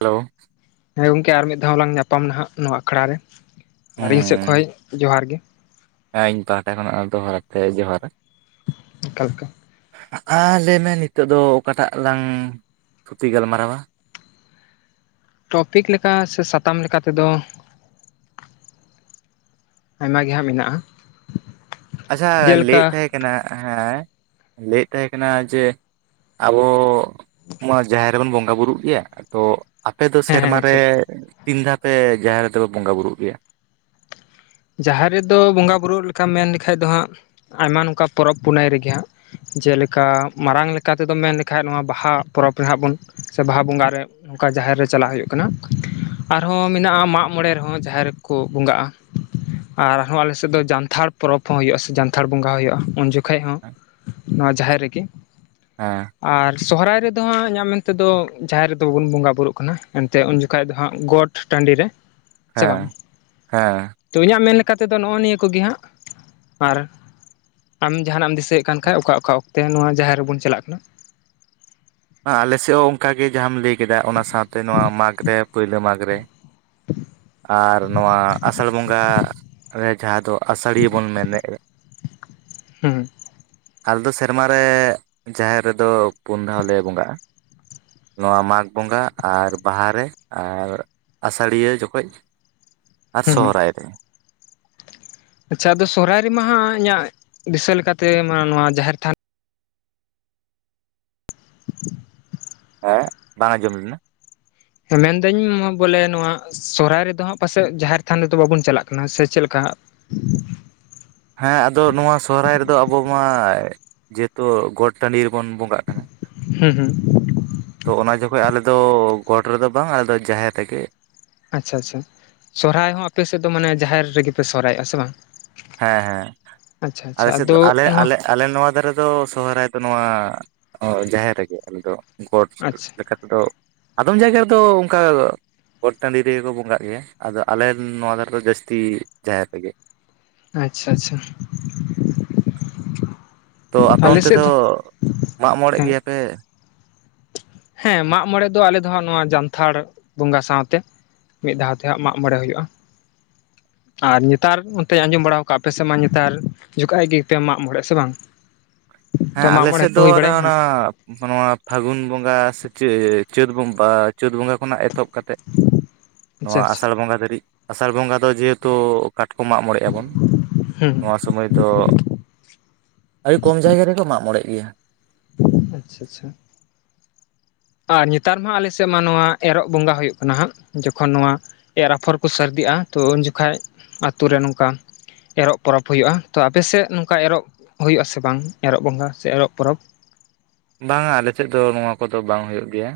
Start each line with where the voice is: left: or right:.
right: Hello
left: ᱦᱮᱸ ᱜᱚᱝᱠᱮ ᱟᱨ ᱢᱤᱫ ᱫᱷᱟᱣᱞᱟᱝ ᱧᱟᱯᱟᱢ ᱱᱟᱦᱟᱜ ᱱᱚᱣᱟ ᱟᱠᱷᱲᱟ ᱨᱮ ᱟᱨ ᱤᱧ ᱥᱮᱫ ᱠᱷᱚᱱ ᱡᱚᱦᱟᱨ ᱜᱮ,
right: ᱦᱮᱸ ᱤᱧ ᱯᱟᱦᱴᱟ ᱠᱷᱚᱱᱟᱜ ᱫᱚᱦᱟᱲᱟ ᱛᱮ ᱡᱚᱦᱟᱨ,
left: ᱮᱠᱟᱞ [unintelligible]
right: ᱟᱨ ᱞᱟᱹᱭᱢᱮ ᱱᱤᱛᱚᱜ ᱫᱚ ᱚᱠᱟᱴᱟᱜ ᱞᱟᱝ ᱛᱩᱛᱷᱤ ᱜᱟᱞᱢᱟᱨᱟᱣᱟ?
left: ᱴᱚᱯᱤᱠ ᱞᱮᱠᱟ ᱥᱮ ᱥᱟᱛᱟᱢ ᱞᱮᱠᱟ ᱛᱮᱫᱚ ᱟᱭᱢᱟ ᱜᱮ ᱦᱟᱸᱜ ᱢᱮᱱᱟᱜᱼᱟ,
right: ᱟᱪᱪᱷᱟ
left: ᱡᱮᱞᱮᱠᱟ
right: ᱞᱟᱹᱭᱮᱫ ᱛᱟᱦᱮᱸ ᱠᱟᱱᱟ ᱦᱮᱸ ᱞᱟᱹᱭᱮᱫ ᱛᱟᱦᱮᱸ ᱠᱟᱱᱟ ᱡᱮ ᱟᱵᱚ ᱢᱟ ᱡᱟᱦᱮᱨ ᱨᱮᱵᱚᱱ ᱵᱚᱸᱜᱟ ᱵᱩᱨᱩᱜ ᱜᱮᱭᱟ ᱛᱚ ᱟᱯᱮ ᱫᱚ
left: ᱦᱮᱸ ᱦᱮᱸ
right: ᱥᱮᱨᱢᱟᱨ
left: ᱟᱪᱪᱷᱟ
right: ᱨᱮ
left: ᱟᱪᱪᱷᱟ
right: ᱛᱤᱱ ᱫᱷᱟᱣᱯᱮ ᱡᱟᱦᱮᱨ ᱨᱮᱫᱚᱯᱮ ᱵᱚᱸᱜᱟ ᱵᱩᱨᱩᱜ ᱜᱮᱭᱟ?
left: ᱡᱟᱦᱮᱨ ᱨᱮᱫᱚ ᱵᱚᱸᱜᱟ ᱵᱩᱨᱩᱜ ᱞᱮᱠᱟ ᱢᱮᱱ ᱞᱮᱠᱷᱟᱡ ᱫᱚ ᱦᱟᱸᱜ ᱟᱭᱢᱟ ᱱᱚᱝᱠᱟ ᱯᱚᱨᱚᱵᱽ ᱯᱩᱱᱟᱹᱭ ᱨᱮᱜᱮ ᱦᱟᱸᱜ, ᱡᱮᱞᱮᱠᱟ ᱢᱟᱨᱟᱝ ᱞᱮᱠᱟᱛᱮᱫᱚ ᱢᱮᱱ ᱞᱮᱠᱷᱟᱡ ᱱᱚᱣᱟ ᱵᱟᱦᱟ ᱯᱚᱨᱚᱵᱽ ᱨᱮᱦᱟᱸᱜ ᱵᱚᱱ ᱥᱮ ᱵᱟᱦᱟ ᱵᱚᱸᱜᱟᱨᱮ, ᱚᱱᱠᱟ ᱡᱟᱦᱮᱨ ᱨᱮ ᱪᱟᱞᱟᱜ ᱦᱩᱭᱩᱜ ᱠᱟᱱᱟ ᱟᱨᱦᱚᱸ ᱢᱮᱱᱟᱜᱼᱟ ᱢᱟᱜ ᱢᱚᱬᱮ ᱨᱮᱦᱚᱸ ᱡᱟᱦᱮᱨ ᱨᱮ ᱠᱚ ᱵᱚᱸᱜᱟᱜᱼᱟ, ᱟᱨᱦᱚᱸ ᱟᱞᱮᱥᱮᱫ ᱫᱚ ᱡᱟᱱᱛᱷᱟᱲ ᱯᱚᱨᱚᱵᱽ ᱦᱚᱸ ᱦᱩᱭᱩᱜᱼᱟ ᱥᱮ ᱡᱟᱱᱛᱷᱟᱲ ᱵᱚᱸᱜᱟ ᱦᱩᱭᱩᱜᱼᱟ ᱩᱱ ᱡᱚᱠᱷᱚᱱ ᱠᱷᱟᱹᱡ ᱦᱚᱸ ᱱᱚᱣᱟ ᱡᱟᱦᱮᱨ ᱨᱮᱜᱮ
right: ᱦᱮᱸ
left: ᱟᱨ ᱥᱚᱦᱚᱨᱟᱭ ᱨᱮᱫᱚ ᱦᱟᱸᱜ ᱤᱧᱟᱹᱜ ᱢᱮᱱᱛᱮ ᱫᱚ ᱡᱟᱦᱮᱨ ᱨᱮᱫᱚ ᱵᱟᱵᱚᱱ ᱵᱚᱸᱜᱟ ᱵᱩᱨᱩᱜ ᱠᱟᱱᱟ ᱮᱱᱛᱮᱫ ᱩᱱ ᱡᱚᱠᱷᱟᱹᱡ ᱫᱚ ᱦᱟᱸᱜ ᱜᱚᱴ ᱴᱟᱺᱰᱤ ᱨᱮ ᱥᱮ
right: ᱦᱮᱸ
left: ᱵᱟᱝ
right: ᱦᱮᱸ
left: ᱛᱚ ᱤᱧᱟᱹᱜ ᱢᱮᱱ ᱞᱮᱠᱟ ᱛᱮᱫᱚ ᱱᱚᱜᱼᱚ ᱱᱤᱭᱟᱹ ᱠᱚᱜᱮ ᱦᱟᱸᱜ ᱟᱨ ᱟᱢ ᱡᱟᱦᱟᱸᱱᱟᱜ ᱮᱢ ᱫᱤᱥᱟᱹᱭᱮᱫ ᱠᱟᱱ ᱠᱷᱟ ᱚᱠᱟ ᱚᱠᱟ ᱚᱠᱛᱮ ᱱᱚᱣᱟ ᱡᱟᱦᱮᱨ ᱨᱮᱵᱚᱱ ᱪᱟᱞᱟᱜ ᱠᱟᱱᱟ,
right: ᱟᱞᱮ ᱥᱮᱫ ᱦᱚᱸ ᱚᱱᱠᱟᱜ ᱜᱮ ᱡᱟᱦᱟᱸᱟᱢ ᱞᱟᱹᱭ ᱠᱮᱫᱟ ᱚᱱᱟ ᱥᱟᱶᱛᱮ ᱱᱚᱣᱟ ᱢᱟᱜᱽ ᱨᱮ ᱯᱳᱭᱞᱳ ᱢᱟᱜᱽ ᱨᱮ ᱟᱨ ᱱᱚᱣᱟ ᱟᱥᱟᱲ ᱵᱚᱸᱜᱟ ᱨᱮ ᱡᱟᱦᱟᱸ ᱫᱚ ᱟᱥᱟᱲᱤᱭᱟᱹ ᱵᱚᱱ ᱢᱮᱱᱮᱫᱼᱟ
left: ᱦᱮᱸ
right: ᱟᱞᱮ ᱫᱚ ᱥᱮᱨᱢᱟ ᱨᱮ ᱡᱟᱦᱮᱨ ᱨᱮᱫᱚ ᱯᱩᱱ ᱫᱷᱟᱣ ᱞᱮ ᱵᱚᱸᱜᱟᱜᱼᱟ ᱱᱚᱣᱟ ᱢᱟᱜᱽ ᱵᱚᱸᱜᱟ ᱟᱨ ᱵᱟᱦᱟᱨᱮ ᱟᱨ ᱟᱥᱟᱲᱤᱭᱟᱹ ᱡᱚᱠᱷᱚᱡ ᱟᱨ
left: ᱦᱩᱸ
right: ᱥᱚᱦᱨᱟᱭ ᱨᱮ
left: ᱟᱪᱪᱷᱟ ᱟᱫᱚ ᱥᱚᱦᱨᱟᱭ ᱨᱮ ᱢᱟᱦᱟᱸᱜ ᱤᱧᱟᱹᱜ ᱫᱤᱥᱟᱹ ᱞᱮᱠᱟᱛᱮ ᱱᱚᱣᱟ ᱡᱟᱦᱮᱨ ᱛᱷᱟᱱ
right: ᱮᱸ ᱵᱟᱝ ᱟᱸᱡᱚᱢ ᱞᱮᱱᱟ
left: ᱮᱸ ᱢᱮᱱᱫᱟᱹᱧ ᱵᱚᱞᱮ ᱱᱚᱣᱟ ᱥᱚᱦᱚᱨᱟᱭ ᱨᱮᱫᱚ ᱦᱟᱸᱜ ᱯᱟᱥᱮᱫ ᱡᱟᱦᱮᱨ ᱛᱷᱟᱱ ᱨᱮᱫᱚ ᱵᱟᱵᱚᱱ ᱪᱟᱞᱟᱜ ᱠᱟᱱᱟ ᱥᱮ ᱪᱮᱫ ᱞᱮᱠᱟ
right: ᱦᱮᱸ ᱟᱫᱚ ᱱᱚᱣᱟ ᱥᱚᱦᱚᱨᱟᱭ ᱨᱮᱫᱚ ᱟᱵᱚ ᱢᱟ ᱡᱮᱦᱮᱛᱩ ᱜᱚᱴ ᱴᱟᱺᱰᱤ ᱨᱮᱵᱚᱱ ᱵᱚᱸ ᱵᱚᱸᱜᱟᱜ ᱠᱟᱱᱟ
left: ᱦᱩᱸ ᱦᱩᱸ
right: ᱛᱚ ᱚᱱᱟ ᱡᱚᱠᱷᱚᱱ ᱟᱞᱮᱫᱚ ᱜᱚᱴ ᱨᱮᱫᱚ ᱵᱟᱝ ᱟᱞᱮ ᱫᱚ ᱡᱟᱦᱮᱨ ᱨᱮᱜᱮ
left: ᱟᱪᱪᱷᱟ ᱟᱪᱪᱷᱟ ᱥᱚᱦᱨᱟᱭ ᱦᱚᱸ ᱟᱯᱮ ᱥᱮᱫ ᱫᱚ ᱢᱟᱱᱮ ᱡᱟᱦᱮᱨ ᱨᱮᱜᱮ ᱯᱮ ᱥᱚᱦᱨᱟᱭᱚᱜᱼᱟ ᱥᱮ ᱵᱟᱝ,
right: ᱦᱮᱸ ᱦᱮᱸ
left: ᱟᱪᱪᱷᱟ ᱟᱪᱪᱷᱟ
right: ᱟᱞᱮ ᱥᱮᱫ
left: ᱟᱫᱚ
right: ᱟᱞᱮ
left: ᱱᱚᱣᱟ
right: ᱟᱞᱮ ᱟᱞᱮ ᱱᱚᱣᱟ ᱫᱷᱟᱨᱮ ᱫᱚ ᱥᱚᱦᱨᱟᱭ ᱫᱚ ᱱᱚᱣᱟ ᱡᱟᱦᱮᱨ ᱨᱮᱜᱮ ᱟᱞᱮᱫᱚ ᱜᱚᱴ
left: ᱟᱪᱪᱷᱟ
right: ᱟᱫᱚ ᱟᱫᱚᱢ ᱡᱟᱭᱜᱟ ᱨᱮᱫᱚ ᱚᱱᱠᱟ ᱜᱚᱴ ᱴᱟᱺᱰᱤ ᱨᱮᱜᱮ ᱠᱚ ᱵᱚᱸᱜᱟᱜ ᱜᱮᱭᱟ ᱟᱫᱚ ᱟᱞᱮ ᱱᱚᱣᱟ ᱫᱷᱟᱨᱮ ᱫᱚ ᱡᱟᱹᱥᱛᱤ ᱡᱟᱦᱮᱨ ᱨᱮᱜᱮ
left: ᱟᱪᱪᱷᱟ ᱟᱪᱪᱷᱟ
right: ᱛᱚ ᱟᱯᱮ
left: ᱟᱞᱮ
right: ᱚᱱᱛᱮ
left: ᱥᱮᱫ
right: ᱫᱚ ᱢᱟᱜ ᱢᱚᱬᱮᱜ
left: ᱦᱮᱸ
right: ᱜᱮᱭᱟ ᱯᱮ
left: ᱦᱮᱸ ᱢᱟᱜ ᱢᱚᱬᱮ ᱫᱚ ᱟᱞᱮ ᱫᱚᱦᱟᱸᱜ ᱱᱚᱣᱟ ᱡᱟᱱᱛᱷᱟᱲ ᱵᱚᱸᱜᱟ ᱥᱟᱶᱛᱮ ᱢᱤᱫ ᱫᱷᱟᱣ ᱛᱮ ᱦᱟᱸᱜ ᱢᱟᱜ ᱢᱚᱬᱮ ᱦᱩᱭᱩᱜᱼᱟ ᱟᱨ ᱱᱮᱛᱟᱨ ᱚᱱᱛᱮ ᱟᱸᱡᱚᱢ ᱵᱟᱲᱟ ᱠᱟᱜᱼᱟ ᱟᱯᱮᱥᱮᱫ ᱢᱟ ᱱᱮᱛᱟᱨ ᱡᱚᱠᱷᱟᱡ ᱜᱮᱯᱮ ᱢᱟᱜ ᱢᱚᱬᱮᱜᱼᱟ ᱥᱮ ᱵᱟᱝ? [inaudible]
right: ᱦᱮᱸ
left: ᱢᱟᱜ
right: ᱟᱞᱮ
left: ᱢᱚᱬᱮ
right: ᱥᱮᱫ
left: ᱠᱚ
right: ᱫᱚ
left: ᱦᱩᱭ
right: ᱚᱱᱮ
left: ᱵᱟᱲᱟᱭᱮᱱᱟ
right: ᱚᱱᱟ
left: ᱦᱟᱸᱜ
right: ᱱᱚᱣᱟ ᱯᱷᱟᱹᱜᱩᱱ ᱵᱚᱸᱜᱟ ᱥᱮ ᱪᱟᱹᱛ ᱵᱚᱸᱜᱟ ᱪᱟᱹᱛ ᱵᱚᱸᱜᱟ ᱠᱷᱚᱱᱟᱜ ᱮᱛᱚᱦᱚᱵ ᱠᱟᱛᱮᱫ
left: [inaudible] ᱟᱪᱪᱷᱟ
right: ᱱᱚᱣᱟ
left: ᱟᱪᱪᱷᱟ
right: ᱟᱥᱟᱲ ᱵᱚᱸᱜᱟ ᱫᱷᱟᱹᱨᱤᱡ ᱟᱥᱟᱲ ᱵᱚᱸᱜᱟ ᱫᱚ ᱡᱮᱦᱮᱛᱩ ᱠᱟᱴᱠᱚᱢ ᱢᱟᱜ ᱢᱚᱬᱮᱜ ᱟᱵᱚᱱ
left: ᱦᱩᱸ
right: ᱱᱚᱣᱟ ᱥᱚᱢᱚᱭ ᱫᱚ ᱟᱹᱰᱤ ᱠᱚᱢ ᱡᱟᱭᱜᱟ ᱨᱮᱠᱚ ᱢᱟᱜ ᱢᱚᱬᱮᱜ ᱜᱮᱭᱟ
left: ᱟᱪᱪᱷᱟ ᱟᱪᱪᱷᱟ ᱟᱨ ᱱᱮᱛᱟᱨ ᱢᱟ ᱟᱞᱮ ᱥᱮᱫ ᱢᱟ ᱱᱚᱣᱟ ᱮᱨᱚᱜ ᱵᱚᱸᱜᱟ ᱦᱩᱭᱩᱜ ᱠᱟᱱᱟ ᱦᱟᱸᱜ ᱡᱚᱠᱷᱚᱱ ᱱᱚᱣᱟ ᱮᱨ ᱟᱯᱷᱚᱨ ᱠᱚ ᱥᱟᱹᱨᱫᱤᱜᱼᱟ ᱛᱳ ᱩᱱ ᱡᱚᱠᱷᱟ ᱟᱹᱛᱳ ᱨᱮ ᱱᱚᱝᱠᱟ ᱮᱨᱚᱜ ᱯᱚᱨᱚᱵᱽ ᱦᱩᱭᱩᱜᱼᱟ ᱛᱚ ᱟᱯᱮᱥᱮᱫ ᱱᱚᱝᱠᱟ ᱮᱨᱚᱜ ᱦᱩᱭᱩᱜᱼᱟ ᱥᱮ ᱵᱟᱝ ᱮᱨᱚᱜ ᱵᱚᱸᱜᱟ ᱥᱮ ᱮᱨᱚᱜ ᱯᱚᱨᱚᱵᱽ
right: ᱵᱟᱝᱟ ᱟᱞᱮᱥᱮᱫ ᱫᱚ ᱱᱚᱣᱟ ᱠᱚᱫᱚ ᱵᱟᱝ ᱦᱩᱭᱩᱜ ᱜᱮᱭᱟ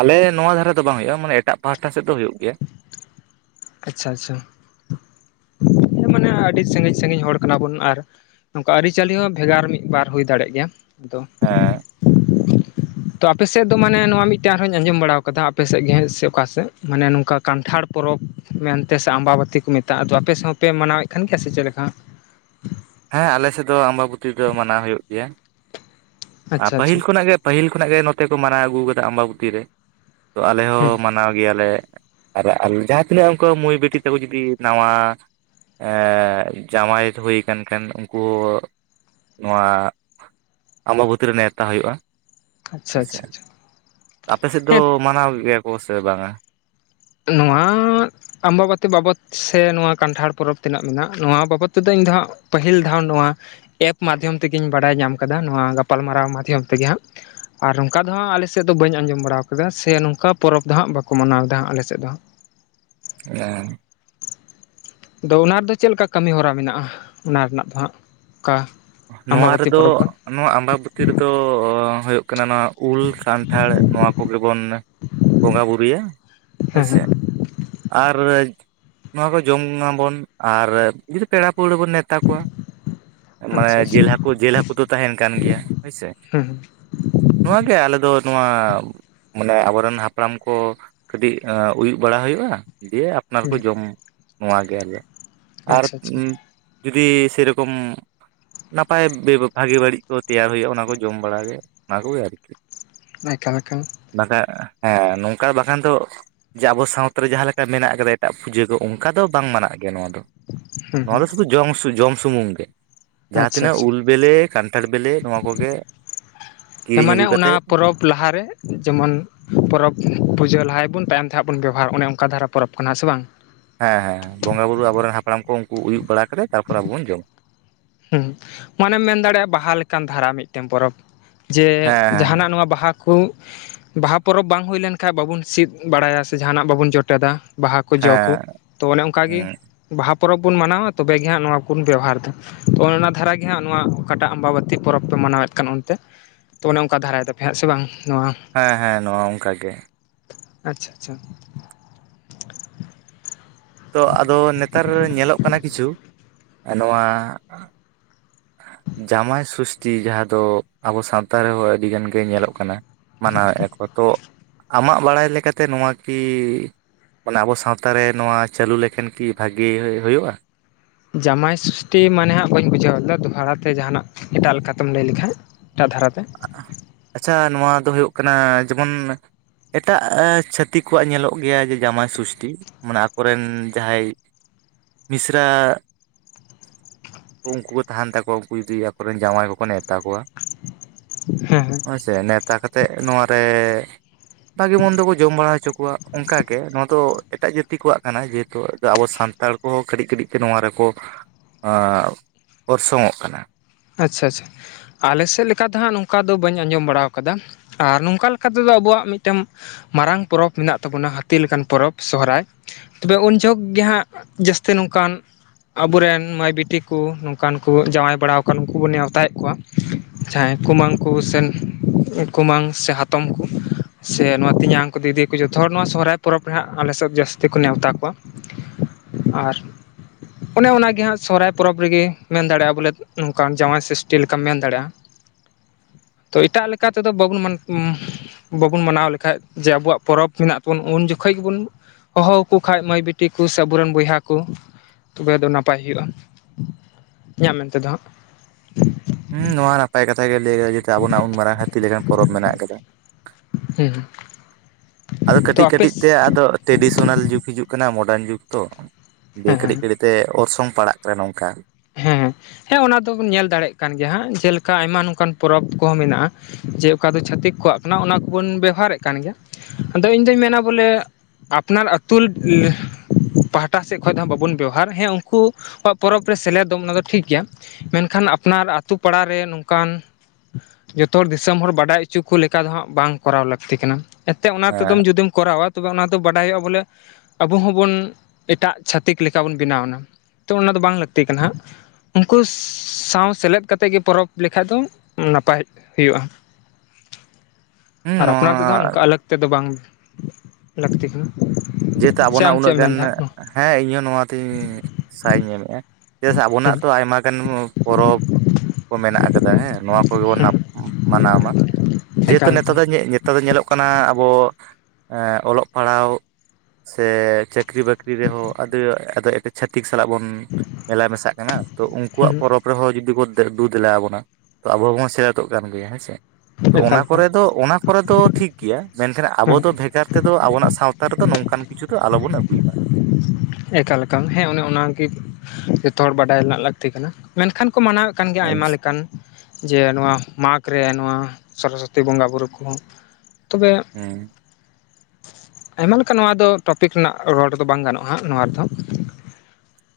right: ᱟᱞᱮ ᱱᱚᱣᱟ ᱫᱷᱟᱨᱮ ᱫᱚ ᱵᱟᱝ ᱦᱩᱭᱩᱜᱼᱟ ᱢᱟᱱᱮ ᱮᱴᱟᱜ ᱯᱟᱦᱟᱴᱟ ᱥᱮᱫ ᱫᱚ ᱦᱩᱭᱩᱜ ᱜᱮᱭᱟ
left: ᱟᱪᱪᱷᱟ ᱟᱪᱪᱷᱟ, ᱢᱟᱱᱮ ᱟᱹᱰᱤ ᱥᱟᱺᱜᱤᱧ ᱥᱟᱺᱜᱤᱧ ᱦᱚᱲ ᱠᱟᱱᱟ ᱵᱚᱱ ᱟᱨ ᱱᱚᱝᱠᱟ ᱟᱹᱨᱤᱪᱟᱹᱞᱤ ᱦᱚᱸ ᱵᱷᱮᱜᱟᱨ ᱢᱤᱫ ᱵᱟᱨ ᱦᱩᱭ ᱫᱟᱲᱮᱜ ᱜᱮᱭᱟ ᱟᱫᱚ
right: ᱦᱮᱸ
left: [inaudible] ᱛᱚ ᱟᱯᱮ ᱥᱮᱫ ᱫᱚ ᱢᱟᱱᱮ ᱱᱚᱣᱟ ᱢᱤᱫᱴᱟᱝ ᱦᱚᱸᱧ ᱟᱸᱡᱚᱢ ᱵᱟᱲᱟ ᱠᱟᱫᱟ ᱟᱯᱮ ᱥᱮᱫ ᱜᱮ ᱥᱮ ᱚᱠᱟ ᱥᱮᱫ ᱢᱟᱱᱮ ᱱᱚᱝᱠᱟ ᱠᱟᱱᱴᱷᱟᱲ ᱯᱚᱨᱚᱵᱽ ᱢᱮᱱᱛᱮ ᱥᱮ ᱟᱢᱵᱟᱵᱟᱹᱛᱤ ᱠᱚ ᱢᱮᱛᱟᱜᱼᱟ ᱟᱫᱚ ᱟᱯᱮ ᱥᱟᱣ ᱯᱮ ᱢᱟᱱᱟᱣᱮᱫ ᱠᱟᱱ ᱜᱮᱭᱟ ᱥᱮ ᱪᱮᱫ ᱞᱮᱠᱟ
right: ᱦᱮᱸ ᱟᱞᱮᱥᱮᱫ ᱫᱚ ᱟᱢᱵᱟᱵᱩᱛᱤ ᱫᱚ ᱢᱟᱱᱟᱣ ᱦᱩᱭᱩᱜ ᱜᱮᱭᱟ ᱟᱨ
left: ᱟᱪᱪᱷᱟ ᱟᱪᱪᱷᱟ
right: ᱯᱟᱹᱦᱤᱞ ᱠᱷᱚᱱᱟᱜ ᱜᱮ ᱯᱟᱹᱦᱤᱞ ᱠᱷᱚᱱᱟᱜ ᱜᱮ ᱱᱚᱛᱮ ᱠᱚ ᱢᱟᱱᱟᱣ ᱟᱹᱜᱩ ᱟᱠᱟᱫᱟ ᱟᱢᱵᱟᱵᱚᱛᱤ ᱨᱮ ᱛᱚ ᱟᱞᱮ ᱦᱚᱸ
left: ᱦᱩᱸ
right: ᱢᱟᱱᱟᱣ ᱜᱮᱭᱟᱞᱮ ᱟᱨ ᱟᱨ ᱡᱟᱦᱟᱸ ᱛᱤᱱᱟᱹᱜ ᱢᱟᱹᱭ ᱵᱤᱴᱤ ᱛᱟᱠᱚ ᱡᱩᱫᱤ ᱱᱟᱣᱟ ᱮᱸᱻ ᱡᱟᱶᱟᱭ ᱦᱩᱭ ᱟᱠᱟᱱ ᱠᱷᱟᱱ ᱩᱱᱠᱩ ᱱᱚᱣᱟ ᱟᱢᱵᱟᱵᱚᱛᱤ ᱨᱮ ᱱᱮᱣᱛᱟ ᱦᱩᱭᱩᱜᱼᱟ
left: ᱟᱪᱪᱷᱟ
right: ᱦᱳᱭ ᱥᱮ
left: ᱟᱪᱪᱷᱟ ᱟᱪᱪᱷᱟ
right: ᱟᱯᱮᱥᱮᱫ ᱫᱚ
left: ᱦᱮᱸ
right: ᱢᱟᱱᱟᱣ ᱜᱮᱭᱟ ᱠᱚ ᱥᱮ ᱵᱟᱝᱟ
left: ᱱᱚᱣᱟ ᱟᱢᱵᱟᱵᱟᱹᱛᱤ ᱵᱟᱵᱚᱛ ᱥᱮ ᱱᱚᱣᱟ ᱠᱟᱱᱴᱷᱟᱲ ᱯᱚᱨᱚᱵᱽ ᱛᱤᱱᱟᱹᱜ ᱢᱮᱱᱟᱜᱼᱟ ᱱᱚᱣᱟ ᱵᱟᱵᱚᱫ ᱛᱮᱫᱚ ᱤᱧ ᱫᱚ ᱦᱟᱸᱜ ᱯᱟᱹᱦᱤᱞ ᱫᱷᱟᱣ ᱱᱚᱣᱟ ᱮᱯ ᱢᱟᱫᱽᱫᱷᱚᱢ ᱛᱮᱜᱤᱧ ᱵᱟᱲᱟᱭ ᱧᱟᱢ ᱟᱠᱟᱫᱟ ᱱᱚᱣᱟ ᱜᱟᱯᱟᱞᱢᱟᱨᱟᱣ ᱢᱟᱫᱽᱫᱷᱚᱢ ᱛᱮᱜᱮ ᱦᱟᱸᱜ ᱟᱨ ᱱᱚᱝᱠᱟ ᱫᱚ ᱦᱟᱸᱜ ᱟᱞᱮ ᱥᱮᱫ ᱫᱚ ᱵᱟᱹᱧ ᱟᱸᱡᱚᱢ ᱵᱟᱲᱟ ᱠᱟᱫᱟ ᱥᱮ ᱱᱚᱝᱠᱟ ᱯᱚᱨᱚᱵᱽ ᱫᱚ ᱦᱟᱸᱜ ᱵᱟᱠᱚ ᱢᱟᱱᱟᱣ ᱮᱫᱟ ᱦᱟᱸᱜ ᱟᱞᱮ ᱥᱮᱫ ᱫᱚ ᱦᱟᱸᱜ
right: ᱦᱮᱸ
left: ᱫᱚ ᱚᱱᱟ ᱫᱚ ᱪᱮᱫ ᱞᱮᱠᱟ ᱠᱟᱹᱢᱤ ᱦᱚᱨᱟ ᱢᱮᱱᱟᱜᱼᱟ ᱚᱱᱟ ᱨᱮᱱᱟᱜ ᱫᱚ ᱦᱟᱸᱜ ᱚᱠᱟ
right: ᱱᱚᱣᱟ
left: ᱟᱢᱵᱟᱵᱟᱹᱛᱤ
right: ᱨᱮᱫᱚ
left: ᱯᱚᱨᱚᱵᱽ ᱠᱟᱱ
right: ᱱᱚᱣᱟ ᱟᱢᱵᱟᱵᱟᱛᱤ ᱨᱮᱫᱚ ᱦᱩᱭᱩᱜ ᱠᱟᱱᱟ ᱱᱚᱣᱟ ᱩᱞ ᱠᱟᱱᱴᱷᱟᱲ ᱱᱚᱣᱟ ᱠᱚᱜᱮ ᱵᱚᱱ ᱵᱚᱸᱜᱟ ᱵᱩᱨᱩᱭᱟ ᱦᱳᱭᱥᱮ
left: ᱦᱮᱸ
right: ᱟᱨ ᱱᱚᱣᱟ ᱠᱚ ᱡᱚᱢ ᱟᱵᱚᱱ ᱟᱨ ᱡᱩᱫᱤ ᱯᱮᱲᱟ ᱯᱟᱹᱲᱩᱣᱟᱹ ᱵᱚᱱ ᱱᱮᱶᱛᱟ ᱠᱚᱣᱟ
left: ᱦᱮᱸ
right: ᱢᱟᱱᱮ
left: ᱟᱪᱪᱷᱟ
right: ᱡᱤᱞ
left: ᱟᱪᱪᱷᱟ
right: ᱦᱟᱹᱠᱩ ᱡᱤᱞ ᱦᱟᱹᱠᱩ ᱫᱚ ᱛᱟᱦᱮᱱ ᱠᱟᱱ ᱜᱮᱭᱟ ᱦᱳᱭᱥᱮ
left: ᱦᱩᱸ
right: ᱱᱚᱣᱟᱜᱮ ᱟᱞᱮ ᱫᱚ ᱱᱚᱣᱟ ᱢᱟᱱᱮ ᱟᱵᱚᱨᱮᱱ ᱦᱟᱯᱲᱟᱢ ᱠᱚ ᱠᱟᱹᱴᱤᱡ ᱚᱭᱩᱵ ᱵᱟᱲᱟ ᱦᱩᱭᱩᱜᱼᱟ ᱫᱤᱭᱮ ᱟᱯᱱᱟᱨᱠᱚ
left: ᱦᱩᱸ
right: ᱡᱚᱢ ᱱᱚᱣᱟ ᱜᱮ ᱟᱫᱚ ᱟᱨ
left: ᱟᱪᱪᱷᱟ ᱟᱪᱪᱷᱟ
right: ᱡᱩᱫᱤ ᱥᱮᱨᱚᱠᱚᱢ ᱱᱟᱯᱟᱭ ᱵᱮ ᱵᱷᱟᱜᱤ ᱵᱟᱹᱲᱤᱡ ᱠᱚ ᱛᱮᱭᱟᱨ ᱦᱩᱭᱩᱜᱼᱟ ᱚᱱᱟ ᱠᱚ ᱡᱚᱢ ᱵᱟᱲᱟᱜᱮ ᱚᱱᱟ ᱠᱚᱜᱮ ᱟᱨᱠᱤ
left: ᱮᱠᱟᱞ ᱮᱠᱟᱞ
right: ᱵᱟᱠᱷᱟᱡ ᱦᱮᱸ ᱱᱚᱝᱠᱟ ᱵᱟᱠᱷᱟᱱ ᱫᱚ ᱡᱮ ᱟᱵᱚ ᱥᱟᱶᱛᱟ ᱨᱮ ᱡᱟᱦᱟᱸ ᱞᱮᱠᱟ ᱢᱮᱱᱟᱜ ᱟᱠᱟᱫᱟ ᱮᱴᱟᱜ ᱯᱩᱡᱟᱹ ᱠᱚ ᱚᱱᱠᱟ ᱫᱚ ᱵᱟᱝ ᱢᱟᱱᱟᱜ ᱜᱮᱭᱟ ᱱᱚᱣᱟ ᱫᱚ
left: ᱦᱩᱸ
right: ᱱᱚᱣᱟ
left: ᱦᱩᱸ
right: ᱫᱚ ᱥᱩᱫᱩ ᱡᱚᱢ ᱥᱩ ᱡᱚᱡ ᱥᱩᱢᱩᱝ ᱜᱮ ᱡᱟᱦᱟᱸ
left: ᱟᱪᱪᱷᱟ
right: ᱛᱤᱱᱟᱹᱜ
left: ᱟᱪᱪᱷᱟ
right: ᱩᱞ ᱵᱤᱞᱤ ᱠᱟᱱᱴᱷᱟᱲ ᱵᱮᱞᱤ ᱱᱚᱣᱟ ᱠᱚᱜᱮ
left: ᱦᱮᱸ
right: ᱠᱤᱨᱤᱧ ᱟᱹᱜᱩ
left: ᱢᱟᱱᱮ
right: ᱠᱟᱛᱮᱫ
left: ᱚᱱᱟ ᱯᱚᱨᱚᱵᱽ ᱞᱟᱦᱟᱨᱮ ᱡᱮᱢᱚᱱ ᱯᱚᱨᱚᱵᱽ ᱯᱩᱡᱟᱹ ᱞᱟᱦᱟᱭ ᱵᱚᱱ ᱛᱟᱭᱚᱢ ᱛᱮ ᱦᱟᱸᱜ ᱵᱚᱱ ᱵᱮᱵᱚᱦᱟᱨᱟ ᱚᱱᱮ ᱚᱱᱠᱟ ᱫᱷᱟᱨᱟ ᱯᱚᱨᱚᱵᱽ ᱠᱟᱱᱟ ᱥᱮ ᱵᱟᱝ
right: ᱦᱮᱸ ᱦᱮᱸ ᱵᱚᱸᱜᱟ ᱵᱩᱨᱩ ᱟᱵᱚᱨᱮᱱ ᱦᱟᱯᱲᱟᱢ ᱠᱚ ᱩᱱᱠᱩ ᱚᱭᱩᱜ ᱵᱟᱲᱟ ᱠᱮᱫᱟ ᱛᱟᱯᱚᱨᱮ ᱟᱵᱚ ᱵᱚᱱ ᱡᱚᱢ
left: ᱦᱚᱸ ᱢᱟᱱᱮᱢ ᱢᱮᱱ ᱫᱟᱲᱮᱭᱟᱜᱼᱟ ᱵᱟᱦᱟ ᱞᱮᱠᱟᱱ ᱫᱷᱟᱨᱟ ᱢᱤᱫᱴᱟᱹᱝ ᱯᱚᱨᱚᱵᱽ ᱡᱮ
right: ᱦᱮᱸ
left: ᱡᱟᱦᱟᱱᱟᱜ ᱱᱚᱣᱟ ᱵᱟᱦᱟ [unintelligible] ᱵᱟᱦᱟ ᱯᱚᱨᱚᱵᱽ ᱵᱟᱝ ᱦᱩᱭ ᱞᱮᱱ ᱠᱷᱟᱱ ᱵᱟᱵᱚᱱ ᱥᱤᱫ ᱵᱟᱲᱟᱭᱟ ᱥᱮ ᱡᱟᱦᱟᱱᱟᱜ ᱵᱟᱵᱚᱱ ᱡᱚᱴᱮᱫᱟ ᱵᱟᱦᱟ ᱠᱚ ᱡᱚ ᱠᱚ
right: ᱦᱮᱸ
left: ᱛᱚ ᱚᱱᱮ ᱚᱱᱠᱟᱜᱮ
right: ᱦᱮᱸ
left: ᱵᱟᱦᱟ ᱯᱚᱨᱚᱵᱽ ᱵᱚᱱ ᱢᱟᱱᱟᱣᱟ ᱛᱚᱵᱮᱜ ᱜᱮ ᱦᱟᱸᱜ ᱱᱚᱣᱟ ᱵᱚᱱ ᱵᱮᱵᱷᱨ ᱮᱫᱟ ᱚᱱ-ᱚᱱᱟ ᱫᱷᱟᱨᱟ ᱜᱮ ᱦᱟᱸᱜ ᱱᱚᱣᱟ ᱚᱠᱟᱴᱟᱜ ᱟᱢᱵᱟᱵᱟᱹᱛᱤ ᱯᱚᱨᱚᱵᱽ ᱯᱮ ᱢᱟᱱᱟᱣᱮᱫ ᱠᱟᱱ ᱚᱱᱛᱮ? ᱛᱚ ᱚᱱᱮ ᱚᱱᱠᱟ ᱫᱷᱟᱨᱟᱭ ᱛᱟᱯᱮ ᱦᱮᱸ ᱥᱮ ᱵᱟᱝ ᱱᱚᱣᱟ
right: ᱦᱮᱸ ᱦᱮᱸ ᱱᱚᱣᱟ ᱚᱝᱠᱟ ᱜᱮ᱾
left: ᱟᱪᱪᱷᱟ ᱟᱪᱪᱷᱟ᱾
right: ᱛᱚ ᱟᱫᱚ ᱱᱮᱛᱟᱨ ᱧᱮᱞᱚᱜ ᱠᱟᱱᱟ ᱠᱤᱪᱷᱩ᱾ ᱱᱚᱣᱟ- ᱡᱟᱢᱟᱭ ᱥᱚᱥᱴᱤ ᱡᱟᱦᱟᱸ ᱫᱚ ᱟᱵᱚ ᱥᱟᱶᱛᱟ ᱨᱮᱦᱚᱸ ᱟᱹᱰᱤ ᱜᱟᱱ ᱜᱮ ᱧᱮᱞᱚᱜ ᱠᱟᱱᱟ᱾ ᱢᱟᱱᱟᱣᱮᱜᱼᱟ ᱠᱚ ᱛᱚ ᱟᱢᱟᱜ ᱵᱟᱲᱟᱭ ᱞᱮᱠᱟᱛᱮ ᱱᱚᱣᱟ ᱠᱤ ᱢᱟᱱᱮ ᱟᱵᱚ ᱥᱟᱶᱛᱟ ᱨᱮ ᱱᱚᱣᱟ ᱪᱟᱹᱞᱩ ᱞᱮᱠᱷᱟᱱ ᱠᱤ ᱵᱷᱟᱜᱮ ᱦᱳᱭ-ᱦᱳᱭᱳᱜᱼᱟ?
left: ᱡᱟᱢᱟᱭ ᱥᱚᱥᱴᱤ ᱢᱟᱱᱮ ᱦᱟᱸᱜ ᱵᱟᱹᱧ ᱵᱩᱡᱷᱟᱹᱣ ᱞᱮᱫᱟ, ᱫᱚᱦᱚᱲᱟ ᱛᱮ ᱡᱟᱦᱟᱱᱟᱜ ᱮᱴᱟᱜ ᱞᱮᱠᱟᱛᱮᱢ ᱞᱟᱹᱭ ᱞᱮᱠᱷᱟᱱ᱾ ᱮᱴᱟᱜ ᱫᱷᱟᱨᱟᱛᱮ᱾
right: ᱟᱪᱪᱷᱟ, ᱱᱚᱣᱟ ᱫᱚ ᱦᱳᱭᱳᱜ ᱠᱟᱱᱟ ᱡᱮᱢᱚᱱ ᱮᱴᱟᱜ, ᱪᱷᱟᱹᱛᱤᱠ ᱠᱚᱣᱟᱜ ᱧᱮᱞᱚᱜ ᱜᱮᱭᱟ ᱡᱮ ᱡᱟᱢᱟᱭ ᱥᱩᱥᱴᱤ᱾ ᱢᱟᱱᱮ ᱟᱠᱚᱨᱮᱱ ᱡᱟᱦᱟᱸᱭ ᱢᱤᱥᱨᱟ ᱩᱱᱠᱩ ᱠᱚ ᱛᱟᱦᱮᱱ ᱛᱟᱠᱚᱣᱟ ᱩᱱᱠᱩ ᱡᱩᱫᱤ ᱟᱠᱚᱨᱮᱱ ᱡᱟᱶᱟᱭ ᱠᱚᱠᱚ ᱱᱮᱶᱛᱟ ᱠᱚᱣᱟ᱾
left: ᱦᱮᱸ ᱦᱮᱸ᱾
right: ᱥᱮ ᱱᱮᱣᱛᱟ ᱠᱟᱛᱮᱜ ᱱᱚᱣᱟᱨᱮ ᱵᱷᱟᱜᱮ ᱢᱚᱱᱫᱚ ᱠᱚ ᱡᱚᱢ ᱵᱟᱲᱟ ᱦᱚᱪᱚ ᱠᱚᱣᱟ ᱚᱱᱠᱟ ᱜᱮ ᱱᱚᱣᱟ ᱫᱚ ᱮᱴᱟᱜ ᱡᱟᱹᱛᱤ ᱠᱚᱣᱟᱜ ᱠᱟᱱᱟ ᱡᱮᱦᱮᱛᱩ ᱟᱵᱚ ᱥᱟᱱ ᱛᱟᱲ ᱠᱚᱦᱚᱸ ᱠᱟᱹᱴᱤᱡ ᱠᱟᱹᱴᱤᱡ ᱛᱮ ᱱᱚᱣᱟ ᱨᱮᱠᱚ ᱟᱸ ᱚᱨᱥᱚᱝᱚᱜ ᱠᱟᱱᱟ᱾
left: ᱟᱪᱪᱷᱟ ᱟᱪᱪᱷᱟ᱾ ᱟᱞᱮᱥᱮᱫ ᱞᱮᱠᱟ ᱛᱮ ᱦᱟᱸᱜ ᱱᱚᱝᱠᱟ ᱫᱚ ᱵᱟᱹᱧ ᱟᱸᱡᱚᱢ ᱵᱟᱲᱟᱣ ᱟᱠᱟᱫᱟ᱾ ᱟᱨ ᱱᱚᱝᱠᱟ ᱞᱮᱠᱟᱛᱮ ᱫᱚ ᱟᱵᱚᱣᱟᱜ ᱢᱤᱫᱴᱟᱝ ᱢᱟᱨᱟᱝ ᱯᱚᱨᱚᱵᱽ ᱢᱮᱱᱟᱜ ᱛᱟᱵᱚᱱᱟ ᱦᱟᱹᱛᱤ ᱞᱮᱠᱟᱱ ᱯᱚᱨᱚᱵᱽ ᱥᱚᱦᱚᱨᱟᱭ᱾ ᱛᱚᱵᱮ ᱩᱱ ᱡᱷᱚᱜ ᱜᱮ ᱦᱟᱸᱜ ᱡᱟᱹᱥᱛᱤ ᱱᱚᱝᱠᱟᱱ ᱟᱵᱚ ᱨᱮᱱ ᱢᱟᱹᱭ ᱵᱤᱴᱤ ᱠᱚ ᱱᱚᱝᱠᱟᱱ ᱠᱚ ᱡᱟᱶᱟᱭ ᱵᱟᱲᱟ ᱟᱠᱟᱱ ᱩᱱᱠᱩ ᱵᱚᱱ ᱱᱮᱶᱛᱟ ᱮᱫ ᱠᱚᱣᱟ᱾ ᱡᱟᱦᱟᱸᱭ ᱠᱩᱢᱟᱹᱝ ᱠᱚ ᱥᱮᱱ ᱠᱩᱢᱟᱹᱝ ᱥᱮ ᱦᱟᱛᱚᱢ ᱠᱚ᱾ ᱥᱮ ᱱᱚᱣᱟ ᱛᱮᱧᱟᱝ ᱠᱚ ᱫᱤᱫᱤ ᱠᱚ ᱡᱚᱛᱷᱚ ᱦᱚᱲ ᱱᱚᱣᱟ ᱥᱚᱦᱚᱨᱟᱭ ᱯᱚᱨᱚᱵᱽ ᱨᱮ ᱦᱟᱸᱜ ᱟᱞᱮ ᱥᱮᱫ ᱡᱟᱹᱥᱛᱤ ᱠᱚ ᱱᱮᱣᱛᱟ ᱠᱚᱣᱟ᱾ ᱟᱨ ᱚᱱᱮ ᱚᱱᱟ ᱜᱮ ᱦᱟᱸᱜ ᱥᱚᱨᱦᱟᱭ ᱯᱚᱨᱚᱵᱽ ᱨᱮᱜᱮ ᱢᱮᱱ ᱫᱟᱲᱮᱭᱟᱜᱼᱟ ᱵᱚᱞᱮ ᱱᱚᱝᱠᱟᱱ ᱡᱟᱢᱟᱭ ᱥᱚᱥᱴᱤᱞ ᱞᱮᱠᱟᱢ ᱢᱮᱱ ᱫᱟᱲᱮᱜᱼᱟ᱾ ᱛᱚ ᱮᱴᱟᱜ ᱞᱮᱠᱟ ᱛᱮᱫᱚ ᱵᱟᱵᱚᱱ ᱵᱟᱵᱩᱱ -ᱮᱸ ᱵᱟᱵᱚᱱ ᱢᱟᱱᱟᱣ ᱞᱮᱠᱷᱟᱱᱡ ᱡᱮ ᱟᱵᱚᱣᱟᱜ ᱯᱚᱨᱚᱵ ᱢᱮᱱᱟᱜ ᱛᱟᱵᱚᱱ ᱩᱱ ᱡᱚᱠᱷᱚᱡ ᱜᱮᱵᱚᱱ ᱦᱚᱦᱚᱣᱟ ᱠᱚ ᱠᱷᱟᱡ ᱢᱟᱹᱭ ᱵᱤᱴᱤ ᱠᱚ ᱥᱮ ᱟᱵᱩᱨᱮᱱ ᱵᱚᱭᱦᱟ ᱠᱚ᱾ ᱛᱚᱵᱮ ᱫᱚ ᱱᱟᱯᱟᱭ ᱦᱩᱭᱩᱜᱼᱟ, ᱤᱧᱟᱹᱜ ᱢᱮᱱᱛᱮ ᱫᱚ ᱦᱟᱸᱜ᱾
right: ᱦᱩᱸ ᱱᱚᱶᱟ ᱱᱟᱯᱟᱭ ᱠᱟᱛᱷᱟ ᱜᱮ ᱞᱟᱹᱭ [unintelligible] ᱥᱮ ᱟᱵᱚᱱᱟᱜ ᱩᱱ ᱢᱟᱨᱟᱝ ᱦᱟᱹᱛᱤ ᱞᱮᱠᱟᱱ ᱯᱚᱨᱚᱵᱽ ᱢᱮᱱᱟᱜ ᱟᱠᱟᱫᱟ᱾
left: ᱦᱮᱸ᱾
right: ᱟᱫᱚ ᱠᱟᱹᱴᱤᱡ ᱠᱟᱹᱴᱤᱡ ᱛᱮ ᱟᱫᱚ ᱴᱮᱰᱤᱥᱚᱱᱟᱞ ᱡᱩᱜᱽ ᱦᱤᱡᱩᱜ ᱠᱟᱱᱟ ᱢᱚᱰᱟᱨᱱ ᱡᱩᱜᱽ ᱛᱚ᱾ ᱫᱤᱭᱮ
left: ᱦᱮᱸ
right: ᱠᱟᱹᱴᱤᱡ
left: ᱦᱮᱸ
right: ᱠᱟᱹᱴᱤᱡ ᱛᱮ ᱚᱨᱥᱚᱝ ᱯᱟᱲᱟᱜ ᱠᱟᱱᱟ ᱱᱚᱝᱠᱟ᱾
left: ᱦᱮᱸᱦᱮᱸ ᱚᱱᱟ ᱫᱚᱵᱚᱱ ᱧᱮᱞ ᱫᱟᱲᱮᱜ ᱠᱟᱱ ᱜᱮᱭᱟ ᱦᱟᱸᱜ ᱡᱮᱞᱮᱠᱟ ᱟᱭᱢᱟ ᱱᱚᱝᱠᱟᱱ ᱯᱚᱨᱚᱵᱽ ᱠᱚᱦᱚᱸ ᱢᱮᱱᱟᱜᱼᱟ᱾ ᱡᱮ ᱚᱠᱟ ᱫᱚ ᱪᱷᱟᱹᱛᱤᱠ ᱠᱚᱣᱟᱜ ᱠᱟᱱᱟ ᱚᱱᱟ ᱠᱚᱵᱚᱱ ᱵᱮᱣᱦᱟᱨᱮᱫ ᱠᱟᱱ ᱜᱮᱭᱟ᱾ ᱟᱫᱚ ᱤᱧ ᱫᱩᱧ ᱢᱮᱱᱟ ᱵᱚᱞᱮ ᱟᱯᱱᱟᱨ ᱟᱹᱛᱩ ᱯᱟᱦᱴᱟ ᱥᱮᱫ ᱠᱷᱚᱡ ᱫᱚ ᱵᱟᱵᱚᱱ ᱵᱮᱣᱦᱟᱨ, ᱦᱮᱸ ᱩᱱᱠᱩ ᱠᱚᱣᱟᱜ ᱯᱚᱨᱚᱵᱽ [unintelligible] ᱥᱮᱞᱮᱫᱚᱢ ᱚᱱᱟ ᱫᱚ ᱴᱷᱤᱠ ᱜᱮᱭᱟ ᱢᱮᱱᱠᱷᱟᱱ ᱟᱯᱱᱟᱨ ᱟᱛᱳ ᱯᱟᱲᱟᱨᱮᱱ ᱱᱚᱝᱠᱟᱱ ᱡᱚᱛᱚ ᱦᱚᱲ ᱫᱤᱥᱚᱢ ᱦᱚᱲ ᱵᱟᱰᱟᱭ ᱦᱚᱪᱚ ᱠᱚ ᱞᱮᱠᱟ ᱫᱚ ᱦᱟᱸᱜ ᱵᱟᱝ ᱠᱚᱨᱟᱣ ᱞᱟᱹᱠᱛᱤ ᱠᱟᱱᱟ᱾ ᱮᱱᱛᱮ ᱚᱱᱟ ᱛᱮᱫᱚᱢ ᱡᱩᱫᱤᱢ ᱠᱚᱨᱟᱣᱟ ᱛᱚᱵᱮ ᱚᱱᱟ ᱫᱚ ᱵᱟᱰᱟᱭᱚᱜ-ᱟ ᱵᱚᱞᱮ ᱟᱵᱚ ᱦᱚᱸᱵᱚᱱ ᱮᱴᱟᱜ ᱪᱷᱟᱹᱛᱤᱠ ᱞᱮᱠᱟ ᱵᱚᱱ ᱵᱮᱱᱟᱣ ᱱᱟ᱾ ᱛᱚ ᱚᱱᱟ ᱫᱚ ᱵᱟᱝ ᱞᱟᱹᱠᱛᱤ ᱠᱟᱱᱟ ᱦᱟᱸᱜ᱾ ᱩᱱᱠᱩ ᱥᱟᱶ ᱥᱮᱞᱮᱫ ᱠᱟᱛᱮᱫ ᱜᱮ ᱯᱚᱨᱚᱵᱽ ᱞᱮᱠᱷᱟᱡ ᱫᱚ ᱱᱟᱯᱟᱭ ᱦᱩᱭᱩᱜᱼᱟ᱾
right: ᱦᱮᱸ
left: ᱟᱨ
right: ᱱᱚᱣᱟ
left: ᱟᱯᱱᱟᱨ ᱛᱮᱫᱚ ᱦᱟᱸᱜ ᱱᱚᱝᱠᱟ ᱟᱞᱟᱜ ᱛᱮᱫᱚ ᱵᱟᱝ ᱞᱟᱹᱠᱛᱤ ᱠᱟᱱᱟ᱾
right: ᱡᱮᱦᱮᱛᱚ
left: ᱥᱮ
right: ᱟᱵᱚᱱᱟᱜ
left: ᱟᱢ ᱪᱮᱫ
right: ᱩᱱᱟᱹᱜ
left: ᱮᱢ
right: ᱜᱟᱱ,
left: ᱢᱮᱱᱫᱟ ᱦᱟᱸᱜ
right: ᱦᱮᱸ ᱤᱧᱦᱚᱸ ᱱᱚᱣᱟᱛᱤᱧ ᱥᱟᱭ ᱤᱧ ᱮᱢᱮᱫᱼᱟ᱾ ᱪᱮᱫᱟᱜ ᱥᱮ
left: ᱦᱮᱸ
right: ᱟᱵᱚᱱᱟᱜ ᱛᱚ ᱟᱭᱢᱟ ᱜᱟᱱ ᱯᱚᱨᱚᱵᱽ ᱠᱚ ᱢᱮᱱᱟᱜ ᱟᱠᱟᱫᱟ ᱦᱮᱸ, ᱱᱚᱣᱟ ᱠᱚᱜᱮ ᱵᱚᱱ
left: ᱦᱮᱸ
right: ᱱᱟᱯ ᱢᱟᱱᱟᱣ ᱢᱟ᱾ ᱡᱮᱦᱮᱛᱩ
left: ᱮᱠᱟᱞ
right: ᱱᱮᱛᱟᱨ
left: ᱮᱠᱟᱞ
right: ᱫᱚ ᱧᱮ-ᱧᱮ ᱱᱮᱛᱟᱨ ᱫᱚ ᱧᱮᱞᱚᱜ ᱠᱟᱱᱟ ᱟᱵᱚ ᱚᱞᱚᱜ ᱯᱟᱲᱦᱟᱣ ᱥᱮ ᱪᱟᱹᱠᱨᱤ ᱵᱟᱹᱠᱨᱤ ᱨᱮᱦᱚᱸ ᱟᱹᱰᱤ ᱟᱫᱚ ᱮᱴᱟᱜ ᱪᱷᱟᱹᱛᱤᱠ ᱥᱟᱞᱟᱜ ᱵᱚᱱ᱾ ᱢᱮᱞᱟᱭ ᱢᱮᱥᱟᱜ ᱠᱟᱱᱟ ᱛᱚ
left: ᱦᱩᱸ
right: ᱩᱱᱠᱩᱣᱟᱜ ᱯᱚᱨᱚᱵᱽ ᱨᱮ ᱦᱚᱸ ᱡᱩᱫᱤ ᱵᱩᱱ ᱫᱮᱫᱮᱞᱟ ᱟᱵᱚᱱᱟ ᱛᱚ ᱟᱵᱚ ᱦᱚᱸᱵᱚᱱ ᱥᱮᱞᱮᱫᱚᱜ ᱠᱟᱱ ᱜᱮᱭᱟ ᱦᱮᱸᱥᱮ ᱛᱚ ᱚᱱᱟ
left: ᱮᱠᱟᱞ ᱮᱠᱟᱞ
right: ᱠᱚᱨᱮ ᱫᱚ ᱚᱱᱟ ᱠᱚᱨᱮ ᱫᱚ ᱴᱷᱤᱠ ᱜᱮᱭᱟ ᱢᱮᱱᱠᱷᱟᱱ ᱟᱵᱚ
left: ᱦᱮᱸ
right: ᱫᱚ ᱵᱷᱮᱜᱟᱨ ᱛᱮᱫᱚ ᱟᱵᱚᱱᱟᱜ ᱥᱟᱶᱛᱟ ᱨᱮᱫᱚ ᱱᱚᱝᱠᱟᱱ ᱠᱤᱪᱷᱩ ᱫᱚ ᱟᱞᱚᱵᱚᱱ ᱟᱹᱜᱩᱭ ᱢᱟ
left: ᱮᱠᱟᱞ ᱮᱠᱟᱞ ᱦᱮᱸ ᱚᱱᱮ ᱚᱱᱟᱜᱮ ᱡᱚᱛᱚᱦ ᱦᱚᱲ ᱵᱟᱰᱟᱭ ᱨᱮᱱᱟᱜ ᱞᱟᱹᱠᱛᱤ ᱠᱟᱱᱟ ᱢᱮᱱᱠᱷᱟᱱ ᱠᱚ ᱢᱟᱱᱟᱣᱮᱫ [unintelligible] ᱜᱮᱭᱟ
right: ᱦᱮᱸ
left: ᱟᱭᱢᱟ ᱞᱮᱠᱟᱱ ᱡᱮ ᱱᱚᱣᱟ ᱢᱟᱜᱽ ᱨᱮ ᱱᱚᱣᱟ ᱥᱚᱨᱚᱥᱚᱛᱤ ᱵᱚᱸᱜᱟ ᱵᱩᱨᱩ ᱠᱚᱦᱚᱸ ᱛᱚᱵᱮ
right: ᱦᱩᱸ
left: ᱟᱭᱢᱟ ᱞᱮᱠᱟ ᱱᱚᱣᱟ ᱫᱚ ᱴᱚᱯᱤᱠ ᱨᱮᱱᱟᱜ ᱨᱚᱲ ᱫᱚ ᱵᱟᱝ ᱜᱟᱱᱚᱜᱼᱟ ᱦᱟᱸᱜ ᱱᱚᱣᱟ ᱨᱮᱫᱚ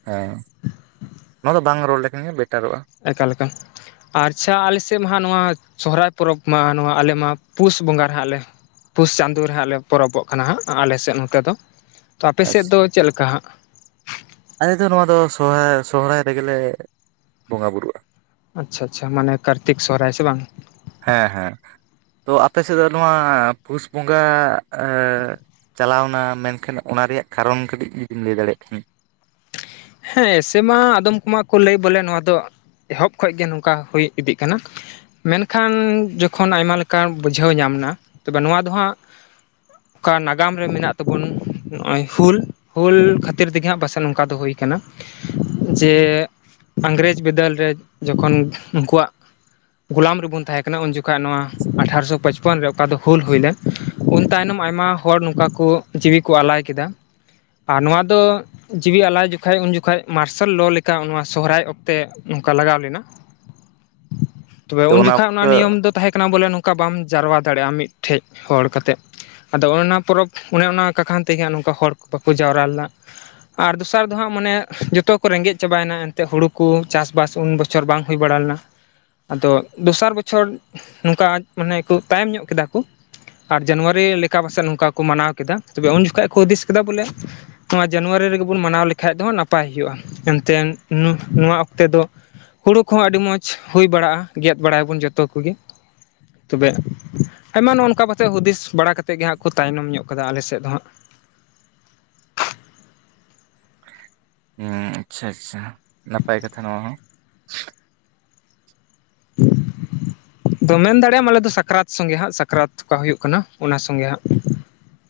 right: ᱦᱮᱸ ᱱᱚᱣᱟ ᱫᱚ ᱵᱟᱝ ᱨᱚᱲ ᱞᱮᱠᱷᱟᱱ ᱜᱮ ᱵᱮᱴᱟᱨᱚᱜᱼᱟ
left: ᱮᱠᱟᱞ ᱮᱠᱟᱞ ᱟᱪᱪᱷᱟ ᱟᱞᱮ ᱥᱮᱫ ᱢᱟ ᱦᱟᱜ ᱱᱚᱣᱟ ᱥᱚᱦᱚᱨᱟᱭ ᱯᱚᱨᱚᱵᱽ ᱢᱟ ᱱᱚᱣᱟ ᱟᱞᱮᱢᱟ ᱯᱩᱥ ᱵᱚᱸᱜᱟ ᱨᱮ ᱱᱟᱸᱜ ᱞᱮ ᱯᱩᱥ ᱪᱟᱸᱫᱳ ᱨᱮ ᱦᱟᱸᱜ ᱞᱮ ᱯᱚᱨᱚᱵᱚᱜ ᱠᱟᱱᱟ ᱦᱟᱸᱜ ᱟᱞᱮ ᱥᱮᱫ ᱱᱚᱛᱮ ᱫᱚ ᱛᱚ ᱟᱯᱮ ᱥᱮᱫ ᱫᱚ ᱪᱮᱫᱞᱮᱠᱟ ᱦᱟᱸᱜ
right: ᱟᱞᱮᱫᱚ ᱱᱚᱣᱟ ᱫᱚ ᱥᱚᱦᱚᱨᱟᱭ ᱥᱚᱨᱦᱟᱭ ᱨᱮᱜᱮᱞᱮ ᱵᱚᱸᱜᱟ ᱵᱳᱩᱨᱩᱜᱼᱟ
left: ᱟᱪᱪᱷᱟ ᱟᱪᱪᱷᱟ ᱢᱟᱱᱮ ᱠᱟᱨᱛᱤᱠ ᱥᱚᱦᱨᱟᱭ ᱥᱮ ᱵᱟᱝ
right: ᱦᱮᱸ ᱦᱮᱸ ᱛᱚ ᱟᱯᱮ ᱥᱮᱫ ᱫᱚ ᱱᱚᱣᱟ ᱯᱩᱥ ᱵᱚᱸᱜᱟ ᱪᱟᱞᱟᱣᱱᱟ ᱢᱮᱱᱠᱷᱟᱱ ᱚᱱᱟ ᱨᱮᱭᱟᱜ ᱠᱟᱨᱚᱱ ᱠᱟᱹᱴᱤᱡ ᱡᱩᱫᱤᱵᱤᱱ ᱞᱟᱹᱭ ᱫᱟᱲᱮᱭᱟᱜ ᱠᱷᱱᱟ
left: ᱦᱮᱸ ᱮᱥᱮ ᱢᱟ ᱟᱫᱚᱢ ᱠᱚᱢᱟ ᱠᱚ ᱞᱟᱹᱭ ᱵᱚᱞᱮ ᱱᱚᱣᱟ ᱫᱚ ᱮᱦᱚᱵ ᱠᱷᱚᱡ ᱜᱮ ᱱᱚᱝᱠᱟ ᱦᱩᱭ ᱤᱫᱤᱜ ᱠᱟᱱᱟ ᱢᱮᱱᱠᱷᱟᱱ ᱡᱚᱠᱷᱚᱱ ᱟᱭᱢᱟ ᱞᱮᱠᱟ ᱵᱩᱡᱷᱟᱹᱣ ᱧᱟᱢ ᱮᱱᱟ ᱛᱚᱵᱮ ᱱᱚᱣᱟ ᱫᱚ ᱦᱟᱸᱜ ᱚᱠᱟ ᱱᱟᱜᱟᱢ ᱨᱮ ᱢᱮᱱᱟᱜ ᱛᱟᱵᱚᱱ ᱱᱚᱜᱼᱚᱭ ᱦᱩᱞ ᱦᱩᱞ ᱠᱷᱟᱹᱛᱤᱨ ᱛᱮᱜᱮ ᱦᱟᱜ ᱯᱟᱥᱮᱡ ᱱᱚᱝᱠᱟ ᱫᱚ ᱦᱩᱭ ᱠᱟᱱᱟ ᱡᱮ ᱤᱝᱨᱮᱡᱽ ᱵᱤᱫᱟᱹᱞ ᱨᱮ ᱡᱚᱠᱷᱚᱱ ᱩᱱᱠᱩᱣᱟᱜ ᱜᱳᱞᱟᱢ ᱨᱮᱵᱚᱱ ᱛᱟᱦᱮᱸᱠᱟᱱᱟ ᱩᱱ ᱡᱚᱠᱷᱟᱹᱡ ᱱᱚᱣᱟ ᱟᱴᱷᱟᱨᱚᱥᱚ ᱯᱚᱪ ᱯᱚᱱ ᱨᱮ ᱚᱠᱟ ᱫᱚ ᱦᱩᱞ ᱦᱩᱭ ᱞᱮ ᱩᱱ ᱛᱟᱭᱱᱚᱢ ᱟᱭᱢᱟ ᱦᱚᱲ ᱱᱚᱝᱠᱟ ᱠᱚ ᱡᱤᱣᱤ ᱠᱚ ᱟᱞᱟᱭ ᱠᱮᱫᱟ ᱟᱨ ᱱᱚᱣᱟ ᱫᱚ ᱡᱤᱣᱤ ᱟᱞᱟᱭ ᱡᱚᱠᱷᱚᱱ ᱡᱚᱠᱷᱟ ᱩᱱ ᱡᱚᱠᱷᱟᱡ ᱢᱟᱨᱥᱟᱞ ᱞᱚ ᱞᱮᱠᱟ ᱱᱚᱣᱟ ᱥᱚᱦᱨᱟᱭ ᱚᱠᱛᱮ ᱱᱚᱝᱠᱟ ᱞᱟᱜᱟᱣ ᱞᱮᱱᱟ ᱛᱚᱵᱮ
right: ᱛᱚ
left: ᱩᱱ ᱡᱚᱠᱷᱚᱱ ᱚᱱᱟ
right: ᱚᱠᱛᱚ
left: ᱱᱤᱭᱚᱢ ᱫᱚ ᱛᱟᱦᱮᱸ ᱠᱟᱱᱟ ᱵᱚᱞᱮ ᱱᱚᱝᱠᱟ ᱵᱟᱢ ᱡᱟᱨᱣᱟ ᱫᱟᱲᱮᱭᱟᱜᱼᱟ ᱢᱤᱫᱴᱷᱮᱡ ᱦᱚᱲ ᱠᱟᱛᱮᱫ ᱟᱫᱚ ᱚᱱᱮ ᱚᱱᱟ ᱯᱚᱨᱚᱵᱽ ᱚᱱᱮ ᱚᱱᱟ ᱠᱟᱠᱷᱟᱱ ᱛᱮᱜᱮ ᱱᱚᱝᱠᱟ ᱦᱚᱲ ᱵᱟᱠᱚ ᱡᱟᱣᱨᱟ ᱞᱮᱱᱟ ᱟᱨ ᱫᱚᱥᱟᱨ ᱫᱚ ᱦᱟᱸᱜ ᱢᱟᱱᱮ ᱡᱚᱛᱚ ᱠᱚ ᱨᱮᱸᱜᱮᱡ ᱪᱟᱵᱟᱭᱮᱱᱟ ᱮᱱᱛᱮ ᱦᱩᱲᱩ ᱠᱚ ᱪᱟᱥ-ᱵᱟᱥ ᱩᱱ ᱵᱚᱪᱷᱚᱨ ᱵᱟᱝ ᱦᱩᱭ ᱵᱟᱲᱟ ᱞᱮᱱᱟ ᱟᱫᱚ ᱫᱚᱥᱟᱨ ᱵᱚᱪᱷᱚᱨ ᱱᱚᱝᱠᱟ ᱢᱟᱱᱮ ᱠᱚ ᱛᱟᱭᱚᱢ ᱧᱚᱜ ᱠᱮᱫᱟ ᱠᱚ ᱟᱨ ᱡᱟᱱᱩᱣᱟᱨᱤ ᱞᱮᱠᱟ ᱯᱟᱥᱮᱡ ᱱᱚᱝᱠᱟ ᱠᱚ ᱢᱟᱱᱟᱣ ᱠᱮᱫᱟ ᱛᱚᱵᱮ ᱩᱱ ᱡᱚᱠᱷᱟᱡ ᱠᱚ ᱦᱩᱫᱤᱥ ᱠᱮᱫᱟ ᱵᱚᱞᱮ ᱱᱚᱣᱟ ᱡᱟᱱᱩᱣᱟᱨᱤ ᱨᱮᱜᱮ ᱵᱚᱱ ᱢᱟᱱᱟᱣ ᱞᱮᱠᱷᱟᱱ ᱫᱚ ᱱᱟᱯᱟᱭ ᱦᱩᱭᱩᱜᱼᱟ ᱮᱱᱛᱮᱫ ᱱᱚᱣᱟ ᱚᱠᱛᱮ ᱫᱚ ᱦᱩᱲᱩ ᱠᱚᱦᱚᱸ ᱟᱹᱰᱤ ᱢᱚᱸᱡᱽ ᱦᱩᱭ ᱵᱟᱲᱟᱜᱼᱟ ᱜᱮᱫ ᱵᱟᱲᱟᱭᱟᱵᱚᱱ ᱡᱚᱛᱚ ᱠᱚᱜᱮ ᱛᱚᱵᱮ ᱟᱭᱢᱟ ᱱᱚᱜ ᱱᱚᱝᱠᱟ ᱯᱟᱥᱮᱫ ᱦᱩᱫᱤᱥ ᱵᱟᱲᱟ ᱠᱟᱛᱮᱫ ᱜᱮ ᱦᱟᱸᱜ ᱠᱚ ᱛᱟᱭᱱᱚᱢ ᱧᱚᱜ ᱠᱟᱫᱟᱜ-ᱟ ᱟᱞᱮ ᱥᱮᱫ ᱫᱚ ᱦᱟᱸᱜ
right: ᱦᱮᱸ ᱟᱪᱪᱷᱟ ᱟᱪᱪᱷᱟ ᱱᱟᱯᱟᱭ ᱠᱟᱛᱷᱟ ᱱᱚᱣᱟ ᱦᱚᱸ
left: [unintelligible] ᱛᱚ ᱢᱮᱱ ᱫᱟᱲᱮᱭᱟᱢ ᱟᱞᱮ ᱫᱚ ᱥᱟᱠᱨᱟᱛ ᱥᱚᱸᱜᱮ ᱦᱟᱸᱜ ᱥᱟᱠᱨᱟᱛ ᱚᱠᱟ ᱦᱩᱭᱩᱜ ᱠᱟᱱᱟ ᱚᱱᱟ ᱥᱚᱸᱜᱮ ᱦᱟᱸᱜ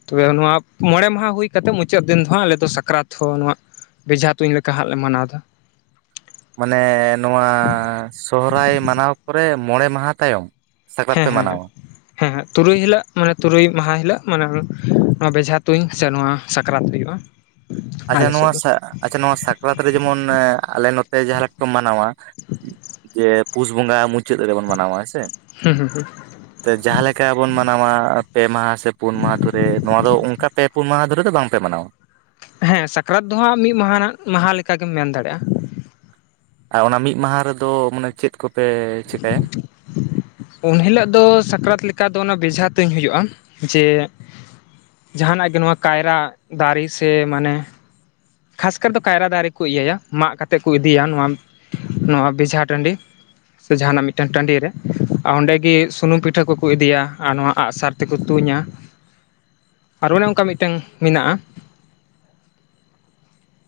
left: ᱛᱚᱵᱮ ᱱᱚᱣᱟ ᱢᱚᱬᱮ ᱢᱟᱦᱟ ᱦᱩᱭ ᱠᱟᱛᱮᱜ ᱢᱩᱪᱟᱹᱫ ᱫᱤᱱ ᱫᱚ ᱟᱞᱮ ᱫᱚ ᱥᱟᱠᱨᱟᱛ ᱦᱚᱸ ᱱᱚᱣᱟ ᱵᱮᱡᱷᱟ ᱛᱩᱧ ᱞᱮᱠᱟ ᱦᱟᱸᱜ ᱞᱮ ᱢᱟᱱᱟᱣᱫᱟ
right: ᱢᱟᱱᱮ ᱱᱚᱣᱟ ᱥᱚᱦᱨᱟᱭ ᱢᱟᱱᱟᱣ ᱯᱚᱨᱮ ᱢᱚᱬᱮ ᱢᱟᱦᱟ ᱛᱟᱭᱚᱢ ᱥᱟᱠᱨᱟᱛ
left: ᱦᱮᱸ
right: ᱯᱮ
left: ᱦᱮᱸᱮ
right: ᱢᱟᱱᱟᱣᱟ
left: ᱦᱮᱸ ᱦᱮᱸᱛᱩᱨᱩᱭ ᱦᱤᱞᱳᱜ ᱢᱟᱱᱮ ᱛᱩᱨᱩᱭ ᱢᱟᱦᱟ ᱦᱤᱞᱳᱜ ᱢᱟᱱᱮ ᱱᱚᱣᱟ ᱵᱮᱡᱷᱟ ᱛᱩᱧ ᱥᱮ ᱱᱚᱣᱟ ᱥᱟᱠᱨᱟᱛ ᱦᱩᱭᱩᱜᱼᱟ
right: ᱟᱪᱪᱷᱟ
left: ᱟᱞᱮ
right: ᱱᱚᱣᱟ
left: ᱥᱮᱫ ᱫᱚ
right: ᱟᱪᱪᱷᱟ ᱱᱚᱣᱟ ᱥᱟᱠᱨᱟᱛ ᱨᱮ ᱡᱮᱢᱚᱱ ᱟᱞᱮ ᱱᱚᱛᱮ ᱡᱟᱦᱟᱸ ᱞᱮᱠᱟ ᱠᱚ ᱢᱟᱱᱟᱣᱟ ᱡᱮ ᱯᱩᱥ ᱵᱚᱸᱜᱟ ᱢᱩᱪᱟᱹᱫ ᱨᱮᱵᱚᱱ ᱢᱟᱱᱟᱣᱟ ᱦᱮᱸᱥᱮ
left: ᱦᱩᱸ ᱦᱩᱸ ᱦᱩᱸ
right: ᱛᱮ ᱡᱟᱦᱟᱸ ᱞᱮᱠᱟ ᱵᱩᱱ ᱢᱟᱱᱟᱣᱟ ᱯᱮ ᱢᱟᱦᱟ ᱥᱮ ᱯᱩᱱ ᱢᱟᱦᱟ ᱫᱷᱚᱨᱮ ᱱᱚᱣᱟ ᱫᱚ ᱚᱱᱠᱟ ᱯᱮ ᱯᱩᱱ ᱢᱟᱦᱟ ᱫᱷᱚᱨᱮ ᱫᱚ ᱵᱟᱝ ᱯᱮ ᱢᱟᱱᱟᱣᱟ?
left: ᱦᱮᱸ ᱥᱟᱠᱨᱟᱛ ᱫᱚ ᱦᱟᱸᱜ ᱢᱤᱫ ᱢᱟᱦᱟ ᱢᱟᱦᱟ ᱞᱮᱠᱟ ᱜᱮᱢ ᱢᱮᱱ ᱫᱟᱲᱮᱭᱟᱜᱼᱟ᱾
right: ᱟᱨ ᱚᱱᱟ ᱢᱤᱫ ᱢᱟᱦᱟ ᱨᱮᱫᱚ ᱢᱟᱱᱮ ᱪᱮᱫ ᱠᱚᱯᱮ ᱪᱮᱠᱟᱹᱭᱟ
left: ᱩᱱ ᱦᱤᱞᱳᱜ ᱫᱚ ᱥᱟᱠᱨᱟᱛ ᱞᱮᱠᱟ ᱫᱚ ᱚᱱᱟ ᱵᱮᱡᱷᱟ ᱛᱩᱧ ᱦᱩᱭᱩᱜᱼᱟ ᱡᱮ ᱡᱟᱦᱟᱸᱱᱟᱜ ᱜᱮ ᱱᱚᱣᱟ ᱠᱟᱭᱨᱟ ᱫᱟᱨᱮ ᱥᱮ ᱢᱟᱱᱮ ᱠᱷᱟᱥ ᱠᱟᱨ ᱫᱚ ᱠᱟᱭᱨᱟ ᱫᱟᱨᱮ ᱠᱚ ᱤᱭᱟᱹ ᱭᱟ ᱢᱟᱜ ᱠᱟᱛᱮᱫ ᱠᱚ ᱤᱫᱤᱭᱟ ᱱᱚᱣᱟ ᱱᱚᱣᱟ ᱵᱮᱡᱷᱟ ᱴᱟᱺᱰᱤ ᱥᱮ ᱡᱟᱦᱟᱸᱱᱟᱜ ᱢᱤᱫᱴᱟᱝ ᱴᱟᱺᱰᱤᱨ ᱨᱮ ᱟᱨ ᱚᱸᱰᱮ ᱜᱮ ᱥᱩᱱᱩᱢ ᱯᱤᱴᱷᱟᱹ ᱠᱚᱠᱚ ᱤᱫᱤᱭᱟ ᱟᱨ ᱱᱚᱣᱟ ᱟᱜᱼᱥᱟᱨ ᱛᱮᱠᱚ ᱛᱩᱧᱟ ᱟᱨ ᱚᱱᱮ ᱚᱱᱠᱟ ᱢᱤᱫᱴᱟᱝ ᱢᱮᱱᱟᱜᱼᱟ᱾